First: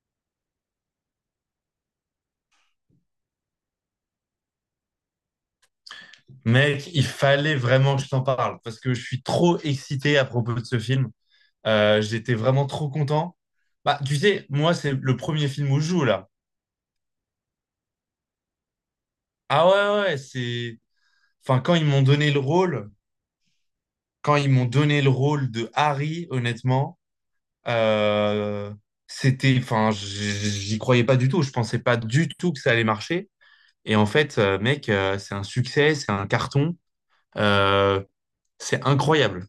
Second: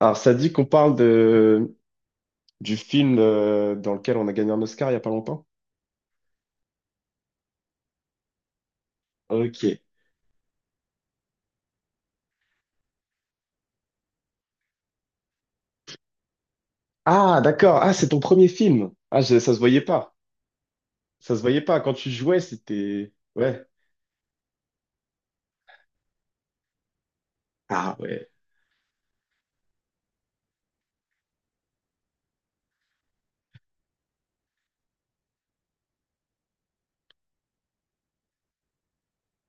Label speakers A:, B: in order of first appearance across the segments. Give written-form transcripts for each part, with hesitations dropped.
A: Alors, ça dit qu'on parle du film dans lequel on a gagné un Oscar il n'y a pas longtemps?
B: Mec, il fallait vraiment que je t'en parle parce que je suis trop
A: Ok.
B: excité à propos de ce film. J'étais vraiment trop content. Bah, tu sais, moi, c'est le premier film où je joue là.
A: Ah, d'accord. Ah, c'est ton premier film. Ça se
B: Ah
A: voyait
B: ouais, ouais,
A: pas.
B: ouais, c'est.
A: Ça se
B: Enfin,
A: voyait pas. Quand tu jouais, c'était... Ouais.
B: quand ils m'ont donné le rôle de Harry, honnêtement,
A: Ah ouais.
B: euh, c'était. J'y croyais pas du tout. Je pensais pas du tout que ça allait marcher. Et en fait, mec, c'est un succès, c'est un carton. Euh, c'est incroyable.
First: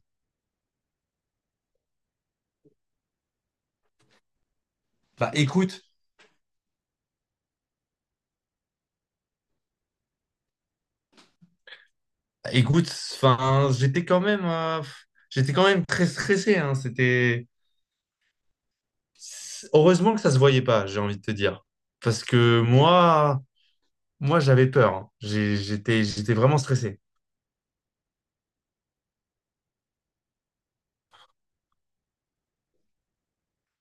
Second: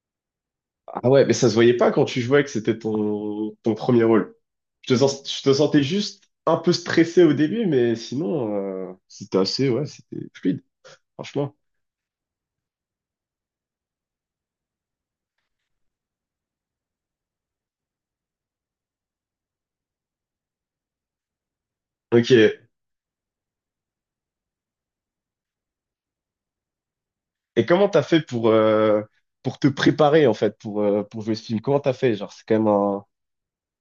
A: Ah ouais, mais ça se voyait pas quand tu jouais que c'était ton premier rôle.
B: Bah,
A: Je te sentais
B: écoute.
A: juste un peu stressé au début, mais sinon, c'était assez... Ouais, c'était fluide, franchement.
B: Écoute, enfin, j'étais quand même très stressé, hein. C'était heureusement que ça se voyait pas, j'ai envie de te dire, parce
A: Ok.
B: que moi, j'avais peur, hein. J'étais vraiment stressé.
A: Et comment t'as fait pour te préparer, en fait, pour jouer ce film? Comment t'as fait? Genre, c'est quand même un...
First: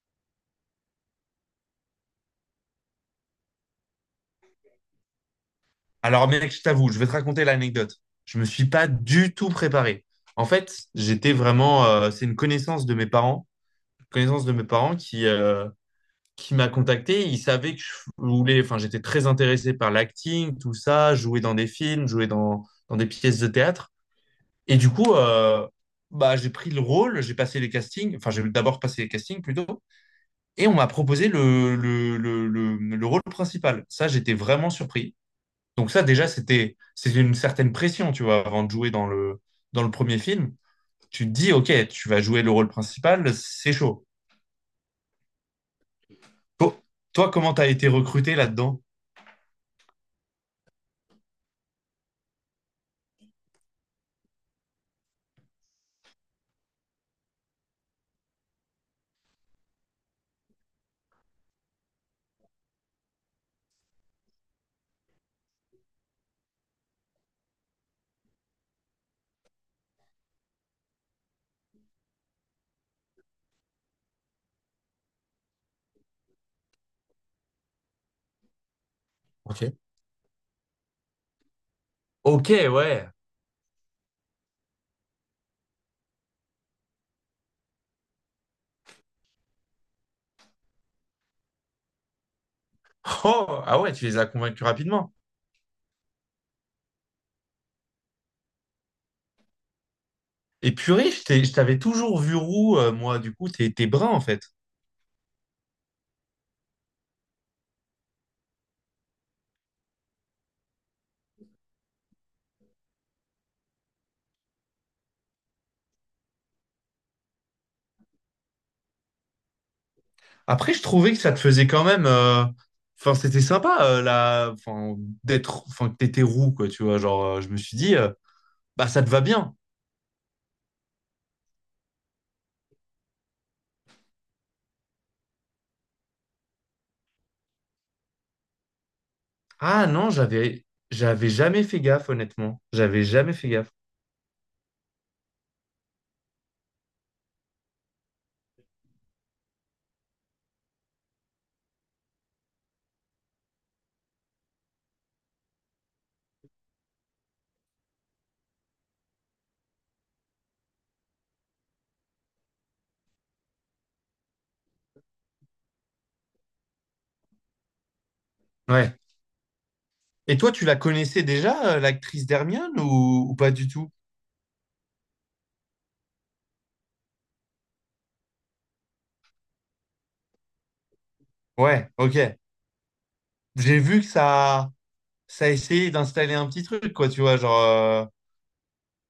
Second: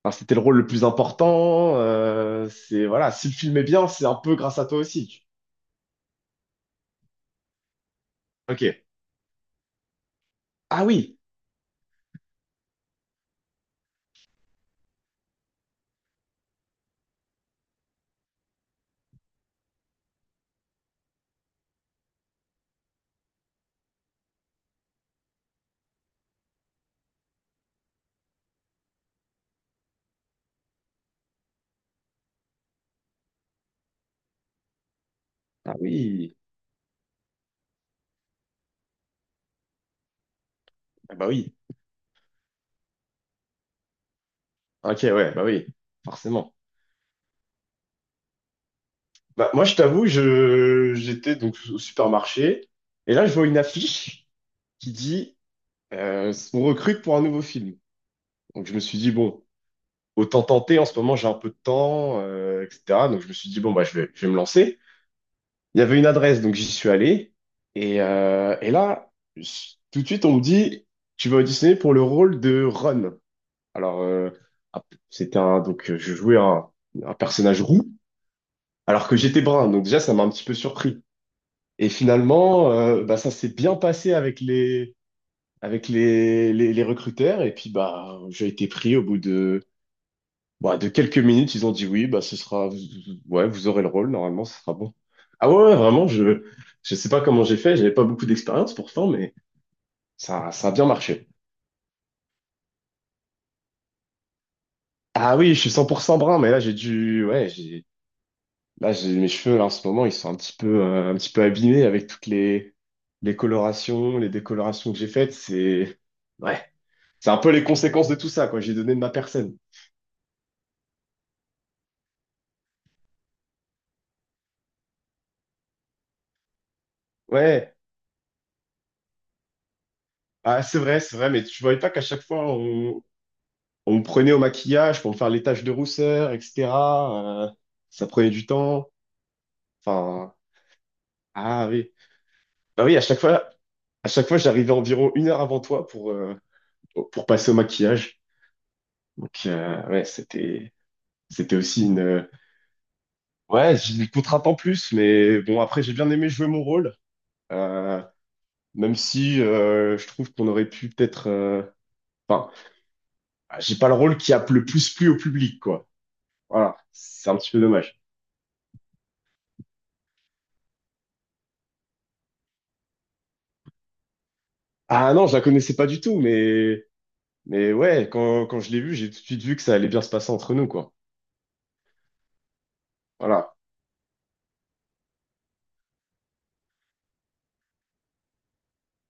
A: Enfin, c'était le rôle le plus important. C'est voilà, si le film est bien, c'est un peu grâce à toi aussi.
B: Alors, mec, je t'avoue, je vais te raconter l'anecdote. Je me
A: Ok.
B: suis pas du tout préparé. En
A: Ah
B: fait,
A: oui,
B: c'est une connaissance de mes parents qui m'a contacté. Ils savaient que je voulais, enfin, j'étais très intéressé par l'acting, tout ça, jouer dans des films, jouer dans des pièces de théâtre. Et du coup, bah, j'ai pris le rôle, j'ai passé les castings, enfin, j'ai d'abord passé les castings plutôt, et on m'a proposé le rôle principal. Ça, j'étais vraiment surpris.
A: ah
B: Donc, ça, déjà,
A: oui,
B: c'était une certaine pression, tu vois, avant de jouer dans dans le premier film.
A: ah
B: Tu
A: bah
B: te dis,
A: oui.
B: OK, tu vas jouer le rôle principal, c'est chaud.
A: Ok, ouais, bah oui, forcément.
B: To- Toi, comment t'as été recruté là-dedans?
A: Bah, moi, je t'avoue, je j'étais donc au supermarché et là, je vois une affiche qui dit on recrute pour un nouveau film. Donc, je me suis dit bon, autant tenter. En ce moment, j'ai un peu de temps, etc. Donc, je me suis dit bon, bah, je vais me lancer. Il y avait une adresse, donc j'y suis allé. Et là, tout de suite, on me dit, tu vas auditionner pour le rôle de Ron. Alors, ah, c'était donc je jouais un personnage roux, alors que j'étais
B: Ok.
A: brun. Donc déjà, ça m'a un petit peu surpris. Et
B: Ok,
A: finalement,
B: ouais.
A: bah, ça s'est bien passé avec les recruteurs. Et puis, bah, j'ai été pris au bout de quelques minutes, ils ont dit oui, bah, ce sera, ouais,
B: Oh,
A: vous
B: ah
A: aurez le
B: ouais, tu
A: rôle,
B: les as
A: normalement, ce
B: convaincus
A: sera bon.
B: rapidement.
A: Ah ouais, ouais, vraiment, je sais pas comment j'ai fait, j'avais pas beaucoup d'expérience pourtant, mais ça a
B: Et
A: bien
B: purée,
A: marché.
B: je t'avais toujours vu roux, moi, du coup, t'es brun en fait.
A: Ah oui, je suis 100% brun, mais là, j'ai dû, ouais, j'ai, là, j'ai mes cheveux, là, en ce moment, ils sont un petit peu abîmés avec toutes les colorations, les décolorations que j'ai faites, c'est, ouais, c'est un peu les conséquences de tout ça, quoi, j'ai donné de ma personne.
B: Après, je trouvais que ça te faisait quand même, euh. Enfin, c'était sympa, la... enfin, d'être. Enfin, que t'étais roux, quoi, tu vois. Genre, je me
A: Ouais,
B: suis dit, bah, ça te va bien.
A: ah, c'est vrai, mais tu voyais pas qu'à chaque fois, on me prenait au maquillage pour me faire les taches de rousseur, etc. euh, Ça prenait du temps.
B: Ah non,
A: Enfin,
B: j'avais jamais
A: ah
B: fait
A: oui.
B: gaffe, honnêtement.
A: Bah oui, à
B: J'avais
A: chaque
B: jamais
A: fois,
B: fait gaffe.
A: à chaque fois, j'arrivais environ 1 heure avant toi pour passer au maquillage. Donc, ouais, c'était aussi une, ouais, j'ai une contrainte en plus, mais bon, après, j'ai bien aimé jouer mon rôle. Euh, Même si, je trouve qu'on aurait pu peut-être, enfin, j'ai pas le rôle qui a le plus plu au public, quoi. Voilà. C'est un petit peu dommage.
B: Ouais. Et toi, tu la connaissais déjà, l'actrice d'Hermione, ou pas du tout?
A: Ah non, je la connaissais pas du tout, mais ouais, quand je l'ai vu, j'ai tout de suite vu que ça allait bien se passer entre nous, quoi.
B: Ouais, ok.
A: Voilà.
B: J'ai vu que ça... ça a essayé d'installer un petit truc, quoi, tu vois. Genre,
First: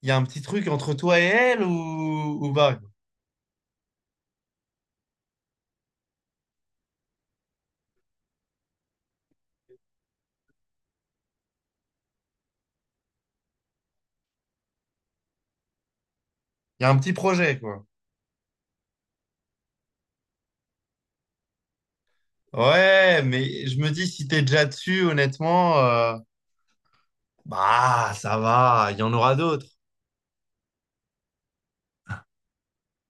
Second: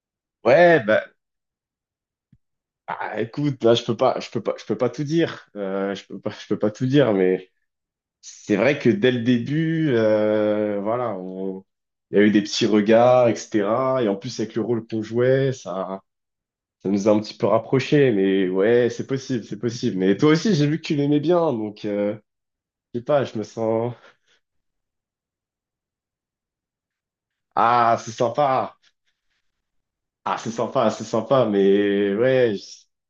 B: il y a un petit truc
A: Ouais,
B: entre
A: bah,
B: toi et elle, ou pas, quoi.
A: ah, écoute, là, je peux pas, je peux pas, je peux pas tout dire. Je peux pas tout dire, mais c'est vrai que dès le début, voilà, il y a eu des petits regards, etc. Et en plus, avec le rôle qu'on jouait, ça,
B: Il y
A: ça
B: a un
A: nous a
B: petit
A: un petit peu
B: projet, quoi.
A: rapprochés. Mais ouais, c'est possible, c'est possible. Mais toi aussi, j'ai vu que tu l'aimais bien, donc je sais
B: Ouais,
A: pas, je me
B: mais je me
A: sens.
B: dis, si t'es déjà dessus, honnêtement,
A: Ah, c'est
B: bah, ça
A: sympa.
B: va, il y en aura d'autres.
A: Ah, c'est sympa, mais ouais. Je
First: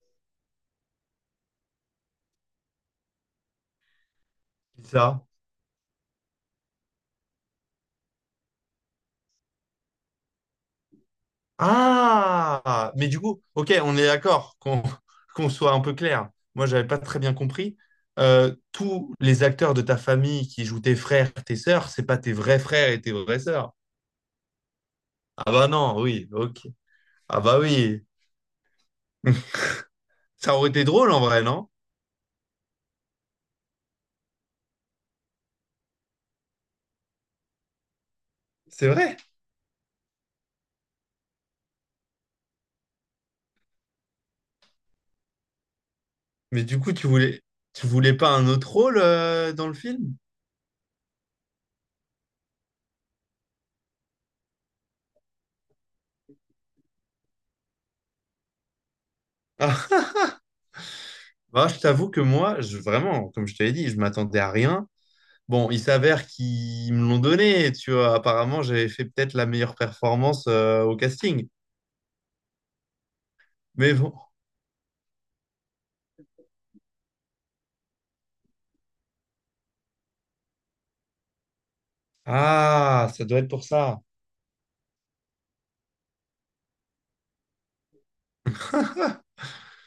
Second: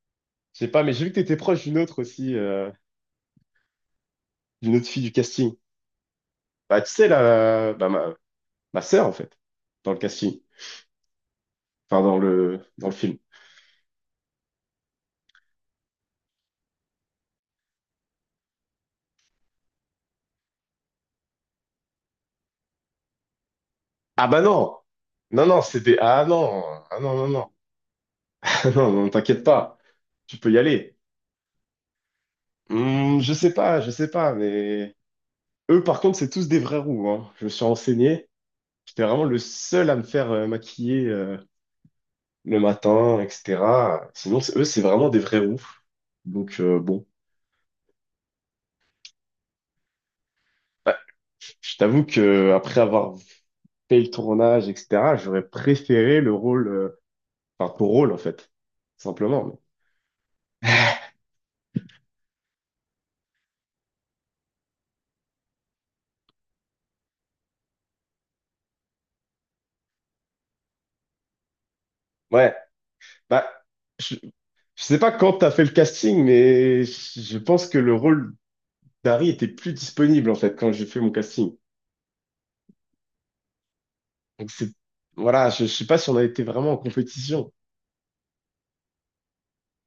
A: sais pas, mais j'ai vu que t'étais proche d'une autre aussi, d'une autre
B: C'est
A: fille du
B: ça.
A: casting. Bah, tu sais, bah, ma sœur, en fait, dans le casting. Enfin, dans le
B: Ah, mais
A: film.
B: du coup, ok, on est d'accord qu'on qu'on soit un peu clair. Moi, j'avais pas très bien compris. Tous les acteurs de ta famille qui jouent tes frères, tes sœurs, c'est pas tes vrais frères et tes vraies sœurs.
A: Ah bah non! Non,
B: Ah
A: non,
B: bah
A: c'était...
B: non,
A: Ah
B: oui,
A: non!
B: ok.
A: Ah non, non,
B: Ah
A: non.
B: bah oui.
A: Ah non, non, t'inquiète pas. Tu peux
B: Ça
A: y
B: aurait été
A: aller.
B: drôle en vrai, non?
A: Hmm, je sais pas, mais... Eux, par contre, c'est tous des vrais roux, hein. Je me suis renseigné.
B: C'est
A: J'étais
B: vrai.
A: vraiment le seul à me faire maquiller le matin, etc. Sinon, eux, c'est vraiment des vrais roux. Donc,
B: Mais du coup,
A: bon.
B: tu voulais pas un autre rôle, dans le film?
A: Bah, je t'avoue que après avoir fait le tournage, etc., j'aurais préféré le rôle, enfin ton rôle en fait, simplement.
B: Bah, je t'avoue que moi, je, vraiment, comme je te l'ai dit, je m'attendais à rien. Bon, il s'avère qu'ils me l'ont donné, tu vois. Apparemment, j'avais fait peut-être la meilleure performance, au casting.
A: Ouais, bah,
B: Mais bon.
A: je, je sais pas quand t'as fait le casting, mais je pense que le rôle d'Harry était plus disponible en fait quand j'ai fait mon casting.
B: Ah, ça doit être pour ça.
A: Donc c'est, voilà, je sais pas si on a été vraiment en compétition.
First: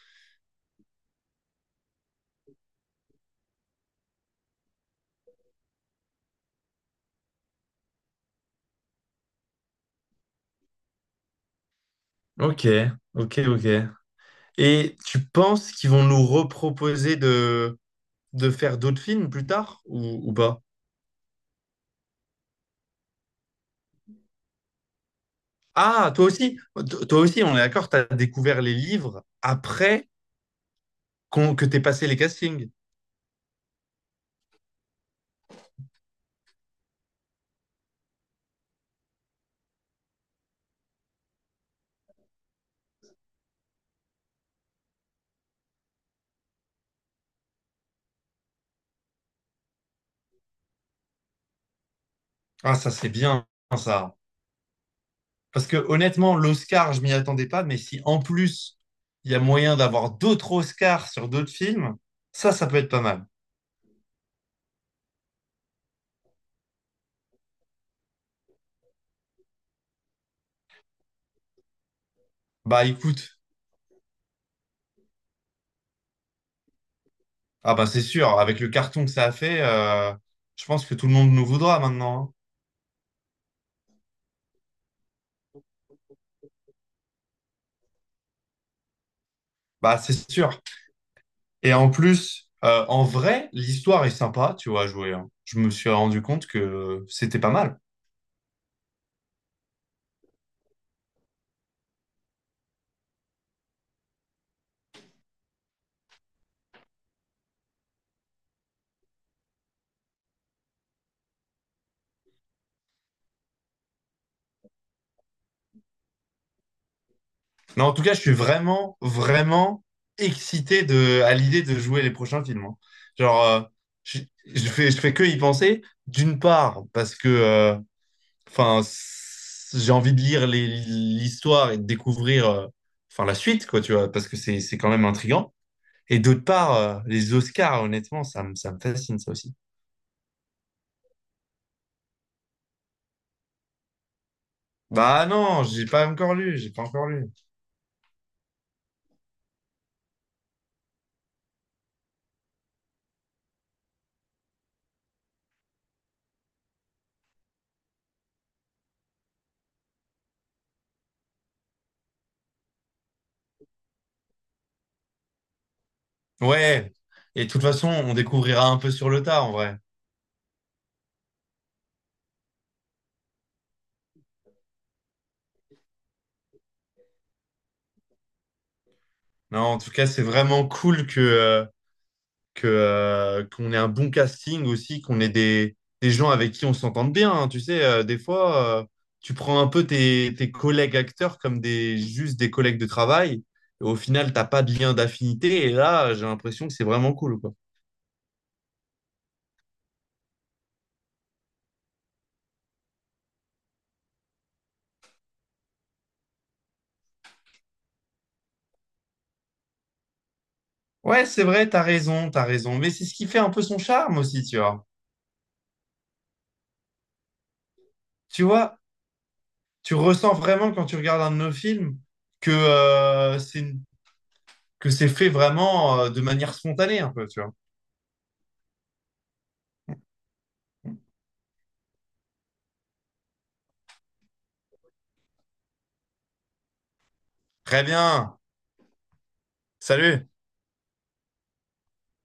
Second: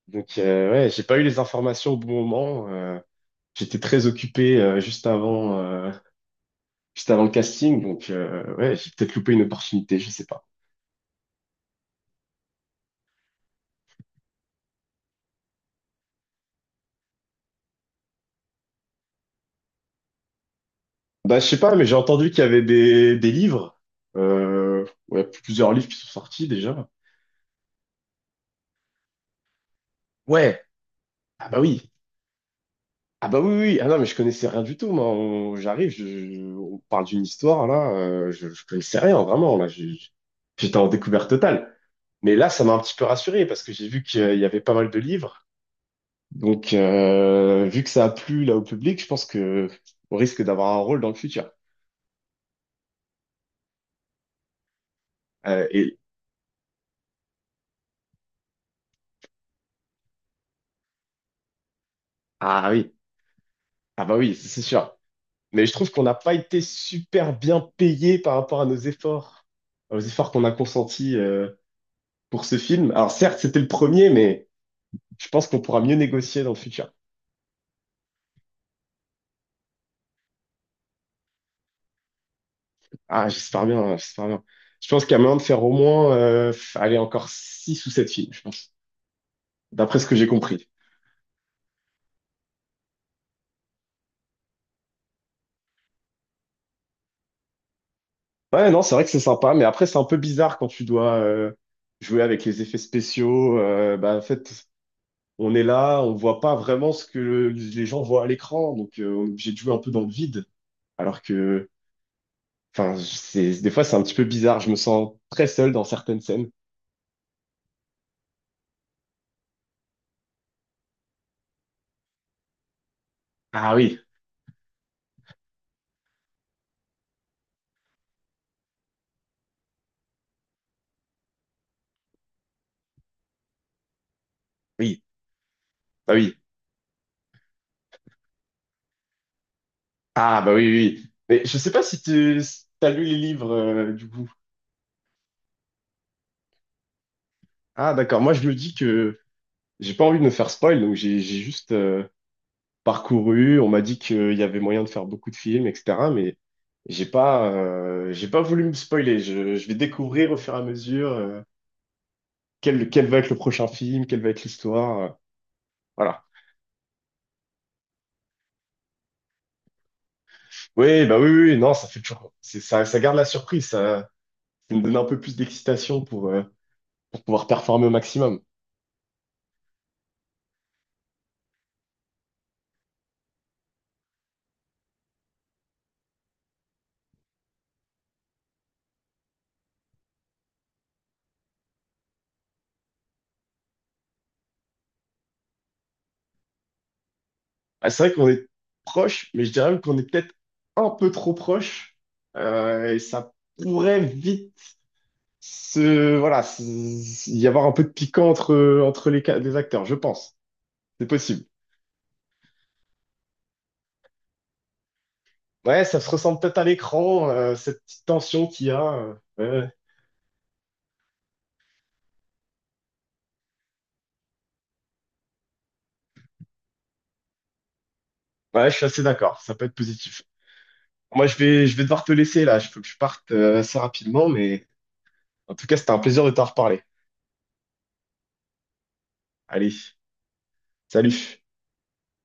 A: Donc ouais, j'ai pas eu les informations au bon moment. J'étais très occupé juste avant le casting, donc ouais, j'ai peut-être loupé une opportunité, je sais pas.
B: Ok, ok, ok. Et tu penses qu'ils vont nous reproposer de faire d'autres films plus tard ou pas?
A: Bah, je sais pas, mais j'ai entendu qu'il y avait des livres. Ouais, plusieurs livres qui sont
B: Ah, toi
A: sortis
B: aussi?
A: déjà.
B: Toi aussi, on est d'accord, t'as découvert les livres après
A: Ouais. Ah bah
B: que t'aies
A: oui.
B: passé les castings.
A: Ah bah oui, oui, oui. Ah non, mais je connaissais rien du tout, moi. J'arrive, on parle d'une histoire, là. Je connaissais rien, vraiment. Là, j'étais en découverte totale. Mais là, ça m'a un petit peu rassuré parce que j'ai vu qu'il y avait pas mal de livres. Donc, vu que ça a plu là au public, je pense que on risque d'avoir un rôle dans le futur.
B: Ah, ça, c'est bien, ça. Parce que
A: Et...
B: honnêtement, l'Oscar, je m'y attendais pas, mais si en plus il y a moyen d'avoir d'autres Oscars sur d'autres films, ça
A: Ah
B: peut être
A: oui.
B: pas mal.
A: Ah bah oui, c'est sûr. Mais je trouve qu'on n'a pas été super bien payé par rapport à nos efforts. Enfin, aux efforts qu'on a consentis pour ce
B: Bah
A: film. Alors
B: écoute,
A: certes, c'était le premier, mais je pense qu'on pourra mieux négocier dans le futur.
B: ah bah c'est sûr, avec le carton que ça a fait, je pense que tout le monde nous voudra maintenant, hein.
A: Ah, j'espère bien, hein, j'espère bien. Je pense qu'il y a moyen de faire au moins, allez, encore six ou sept films, je pense, d'après
B: Bah
A: ce que j'ai
B: c'est sûr.
A: compris.
B: Et en plus, en vrai, l'histoire est sympa, tu vois, à jouer, hein. Je me suis rendu compte que c'était pas mal.
A: Ouais, non, c'est vrai que c'est sympa, mais après, c'est un peu bizarre quand tu dois jouer avec les effets spéciaux. Bah, en fait, on est là, on voit pas vraiment ce que les gens voient à l'écran, donc on est obligé de jouer un peu dans le vide. Alors que Enfin, c'est, des fois, c'est un petit peu bizarre. Je me sens très seul dans certaines scènes.
B: Non, en tout cas, je suis vraiment, vraiment excité de, à l'idée de jouer les prochains films, hein. Genre,
A: Ah oui,
B: je, je fais que y penser. D'une part, parce que, j'ai envie de lire l'histoire et de découvrir, enfin, la suite, quoi, tu vois, parce que c'est quand
A: oui,
B: même intriguant.
A: bah
B: Et
A: oui.
B: d'autre part, les Oscars, honnêtement, ça me fascine, ça aussi.
A: Ah bah oui, oui. Mais je sais pas si tu as lu les livres, du coup.
B: Bah non, j'ai pas encore lu.
A: Ah d'accord, moi je me dis que j'ai pas envie de me faire spoil, donc j'ai juste parcouru. On m'a dit qu'il y avait moyen de faire beaucoup de films, etc. Mais j'ai pas voulu me spoiler. Je vais découvrir au fur et à mesure quel va être le prochain film, quelle va être l'histoire. Voilà.
B: Ouais. Et de toute façon, on découvrira un peu sur le tas, en vrai.
A: Oui, bah oui, oui, oui, non, ça fait toujours. Ça, ça garde la surprise. Ça me donne un peu plus d'excitation pour pouvoir performer au maximum.
B: Non, en tout cas, c'est vraiment cool que, qu'on ait un bon casting aussi, qu'on ait des gens avec qui on s'entende bien, hein. Tu sais, des fois, tu prends un peu tes collègues acteurs comme des, juste des collègues de travail. Et au final, t'as pas de lien d'affinité. Et là, j'ai l'impression que c'est vraiment cool, quoi.
A: Ah, c'est vrai qu'on est proche, mais je dirais même qu'on est peut-être un peu trop proche. Et ça pourrait vite y avoir un peu de piquant entre les acteurs, je pense. C'est
B: Ouais, c'est
A: possible.
B: vrai, t'as raison, t'as raison. Mais c'est ce qui fait un peu son charme aussi, tu vois.
A: Ouais, ça se ressent peut-être à l'écran, cette petite
B: Tu
A: tension qu'il y
B: vois,
A: a. Ouais, ouais.
B: tu ressens vraiment quand tu regardes un de nos films que c'est que c'est fait vraiment, de manière spontanée un peu, tu vois.
A: Ouais, je suis assez d'accord, ça peut être positif. Moi, je vais devoir te laisser là, je faut que je parte assez rapidement, mais en tout cas, c'était un plaisir de t'en reparler.
B: Très bien.
A: Allez,
B: Salut.
A: salut.